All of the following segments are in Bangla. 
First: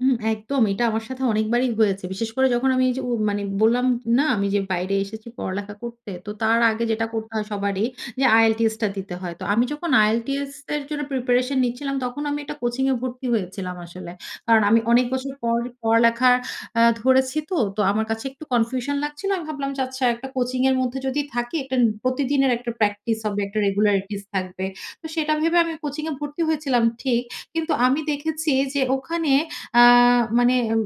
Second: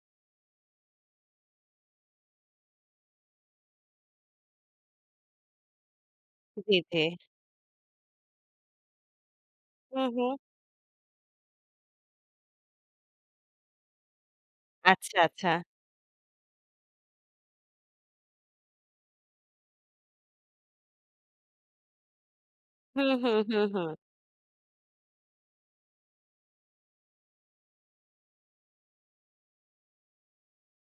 হুম, একদম। এইটা আমার সাথে অনেকবারই হয়েছে। বিশেষ করে যখন আমি এইযে উম মানে বললাম না? আমি যে বাইরে এসেছি পড়ালেখা করতে। তো তার জ্বী, আগে জ্বী। যেটা করতে হয় সবারই যে আইএলটিএসটা দিতে হয়। তো আমি যখন হু, হুম। আইএলটিএস এর জন্য প্রিপারেশন নিচ্ছিলাম তখন আমি একটা কোচিং এ ভর্তি হয়েছিলাম আসলে। কারণ আমি অনেক আচ্ছা, বছর আচ্ছা। পর পড়ালেখা অ্যা ধরেছি তো। তো আমার কাছে একটু কনফিউশন লাগছিল। আমি ভাবলাম যে, "আচ্ছা একটা কোচিং এর মধ্যে যদি থাকি একটা নি প্রতিদিনের একটা হুম, প্র্যাকটিস হুম, হবে, একটা হুম, হুম। রেগুলারিটিস থাকবে।" তো সেটা ভেবে আমি কোচিং এ ভর্তি হয়েছিলাম ঠিক। কিন্তু আমি দেখেছি যে ওখানে আ মানে উ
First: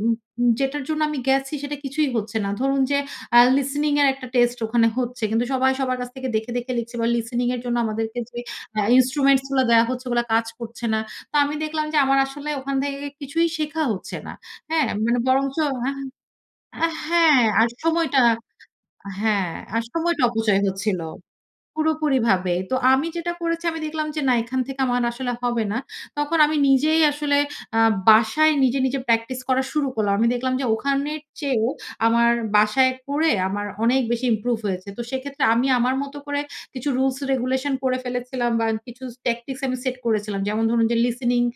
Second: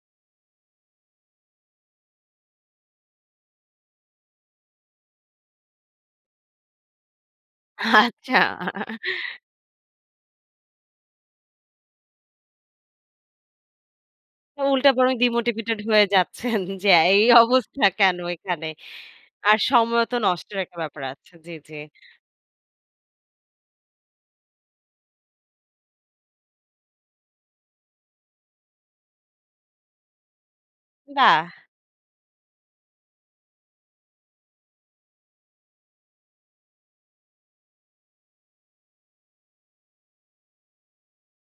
উ যেটার জন্য আমি গেছি সেটা কিছুই হচ্ছে না। ধরুন যে অ্যা listening এর একটা টেস্ট ওখানে হচ্ছে। কিন্তু সবাই সবার কাছ থেকে দেখে, দেখে লিখছে বা listening এর জন্য আমাদেরকে যে আচ্ছা। অ্যা instruments গুলা দেয়া হচ্ছে ওগুলা কাজ করছে না। তো আমি দেখলাম যে আমার আসলে ওখান থেকে কিছুই শেখা হচ্ছে না। ও হ্যাঁ? উল্টা বরং মানে বরঞ্চ ডিমোটিভেটেড আহা হয়ে যাচ্ছেন আ যে, "এই হ্যাঁ আর অবস্থা সময়টা কেনো এখানে?" আ হ্যাঁ, আর আর সময় তো সময়টা নষ্টের অপচয় একটা ব্যাপার হচ্ছিলো, আছে। জ্বী, জ্বী। পুরোপুরি ভাবেই। তো আমি যেটা করেছি আমি দেখলাম যে না এখান থেকে আমার আসলে হবে না। তখন আমি নিজেই আসলে আ বাসায় নিজে, নিজে প্র্যাকটিস করা শুরু করলাম। আমি দেখলাম যে ওখানের বাহ! চেয়েও আমার বাসায় পড়ে আমার অনেক বেশি ইমপ্রুভ হয়েছে। তো সেইক্ষেত্রে আমি আমার মতো করে কিছু রুলস রেগুলেশন করে ফেলেছিলাম বা কিছু ট্যাকটিক্স আমি সেট করেছিলাম। যেমন ধরুন যে listening.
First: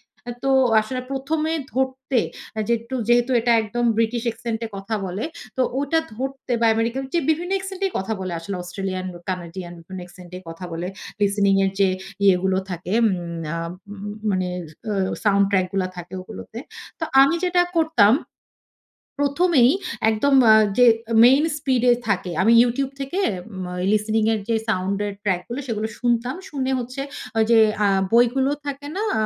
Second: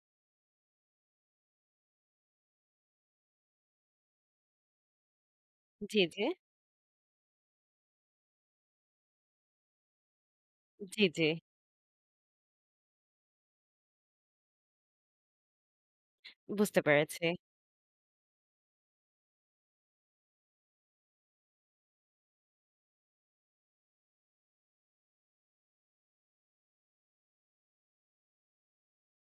তো আসলে ১ম এ ধরতে অ্যা যেট্টু যেহেতু এটা একদম ব্রিটিশ অ্যাক্সেন্টে কথা বলে, তো ওটা জ্বী, জ্বী? ধরতে বা আমেরিকান যে বিভিন্ন অ্যাক্সেন্ট এই কথা বলে আসলে অস্ট্রেলিয়ান ও কানাডিয়ান মানে অ্যাক্সেন্ট এ কথা উ বলে। জ্বী, জ্বী। listening এর যে ইয়েগুলো থাকে উম আ উ উ মানে অ সাউন্ড ট্র্যাক গুলা থাকে ঐগুলোতে। বুঝতে তো পেরেছি। আমি যেটা করতাম ১ম এই একদম আ যে মেইন স্পিডে থাকে আমি YouTube থেকে মা listening এর যে সাউন্ড এর ট্র্যাক গুলো, সেগুলো শুনতাম। শুনে হচ্ছে ওই যে আ বইগুলো থাকে না? আ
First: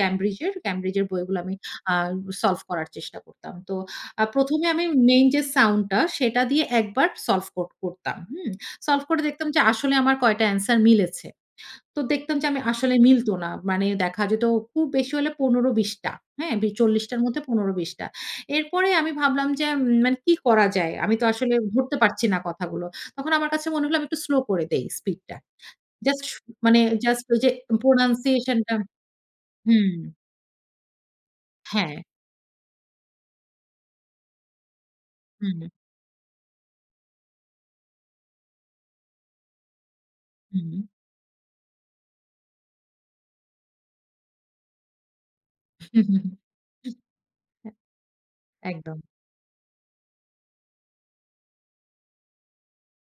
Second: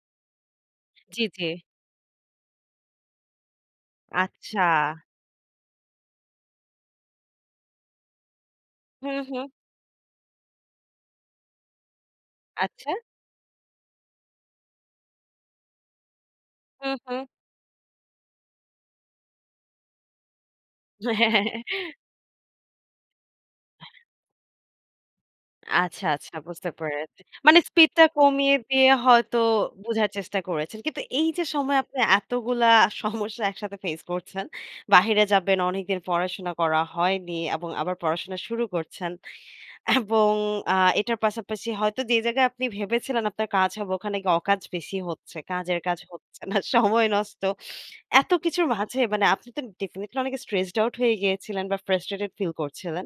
ক্যামব্রিজের? ক্যামব্রিজের জ্বী, বইগুলো জ্বী। আমি আ সলভ করার চেষ্টা করতাম। তো আ ১ম আচ্ছা। এ আমি মেইন যে সাউন্ডটা সেটা দিয়ে একবার সলভ কর করতাম, হুম? সলভ হুম, করে দেখতাম হুম। যে আসলে আমার কয়টা answer মিলেছে। তো দেখতাম যে আমি আচ্ছা। আসলে মিলতো না। মানে দেখা যেতো খুব বেশি হলে ১৫-২০ টা। হ্যাঁ, বে হুম, ৪০ টার হুম। মধ্যে ১৫-২০ টা। এরপরেই আমি ভাবলাম যে, "উম মানে কি করা যায়?" আমি তো আসলে ধরতে পারছি না কথাগুলো। তখন আমার কাছে মনে অ্যা হলো হ্যাঁ। আমি একটু স্লো করে দেই স্পিডটা। আচ্ছা, জাস্ট আচ্ছা, শু বুঝতে মানে পেরেছি। জাস্ট ওই যে মানে স্পিডটা কমিয়ে প্রনানসিয়েশন টা দিয়ে হয়তো হুম। বোঝার চেষ্টা করেছেন। কিন্তু এইযে সময়ে আপনি হ্যাঁ। এতগুলা সমস্যা একসাথে ফেইস করছেন। বাহিরে হুম, যাবেন, হুম। অনেকদিন পড়াশোনা করা হয়নি এবং আবার পড়াশোনা শুরু করছেন। এবং আ হুম। এইটার পাশাপাশি হয়তো যে জায়গায় আপনি ভেবেছিলেন আপনার কাজ হবে ওখানে গিয়ে অকাজ বেশি হচ্ছে। কাজের কাজ হুম, হুম, হুম। হচ্ছে না, উম সময় নষ্ট। হু এত কিছুর মাঝে একদম। মানে আপনি তো ডেফিনিটলি অনেক স্ট্রেসড আউট হয়ে গিয়েছিলেন বা ফ্রাস্ট্রেটেড ফিল করছিলেন।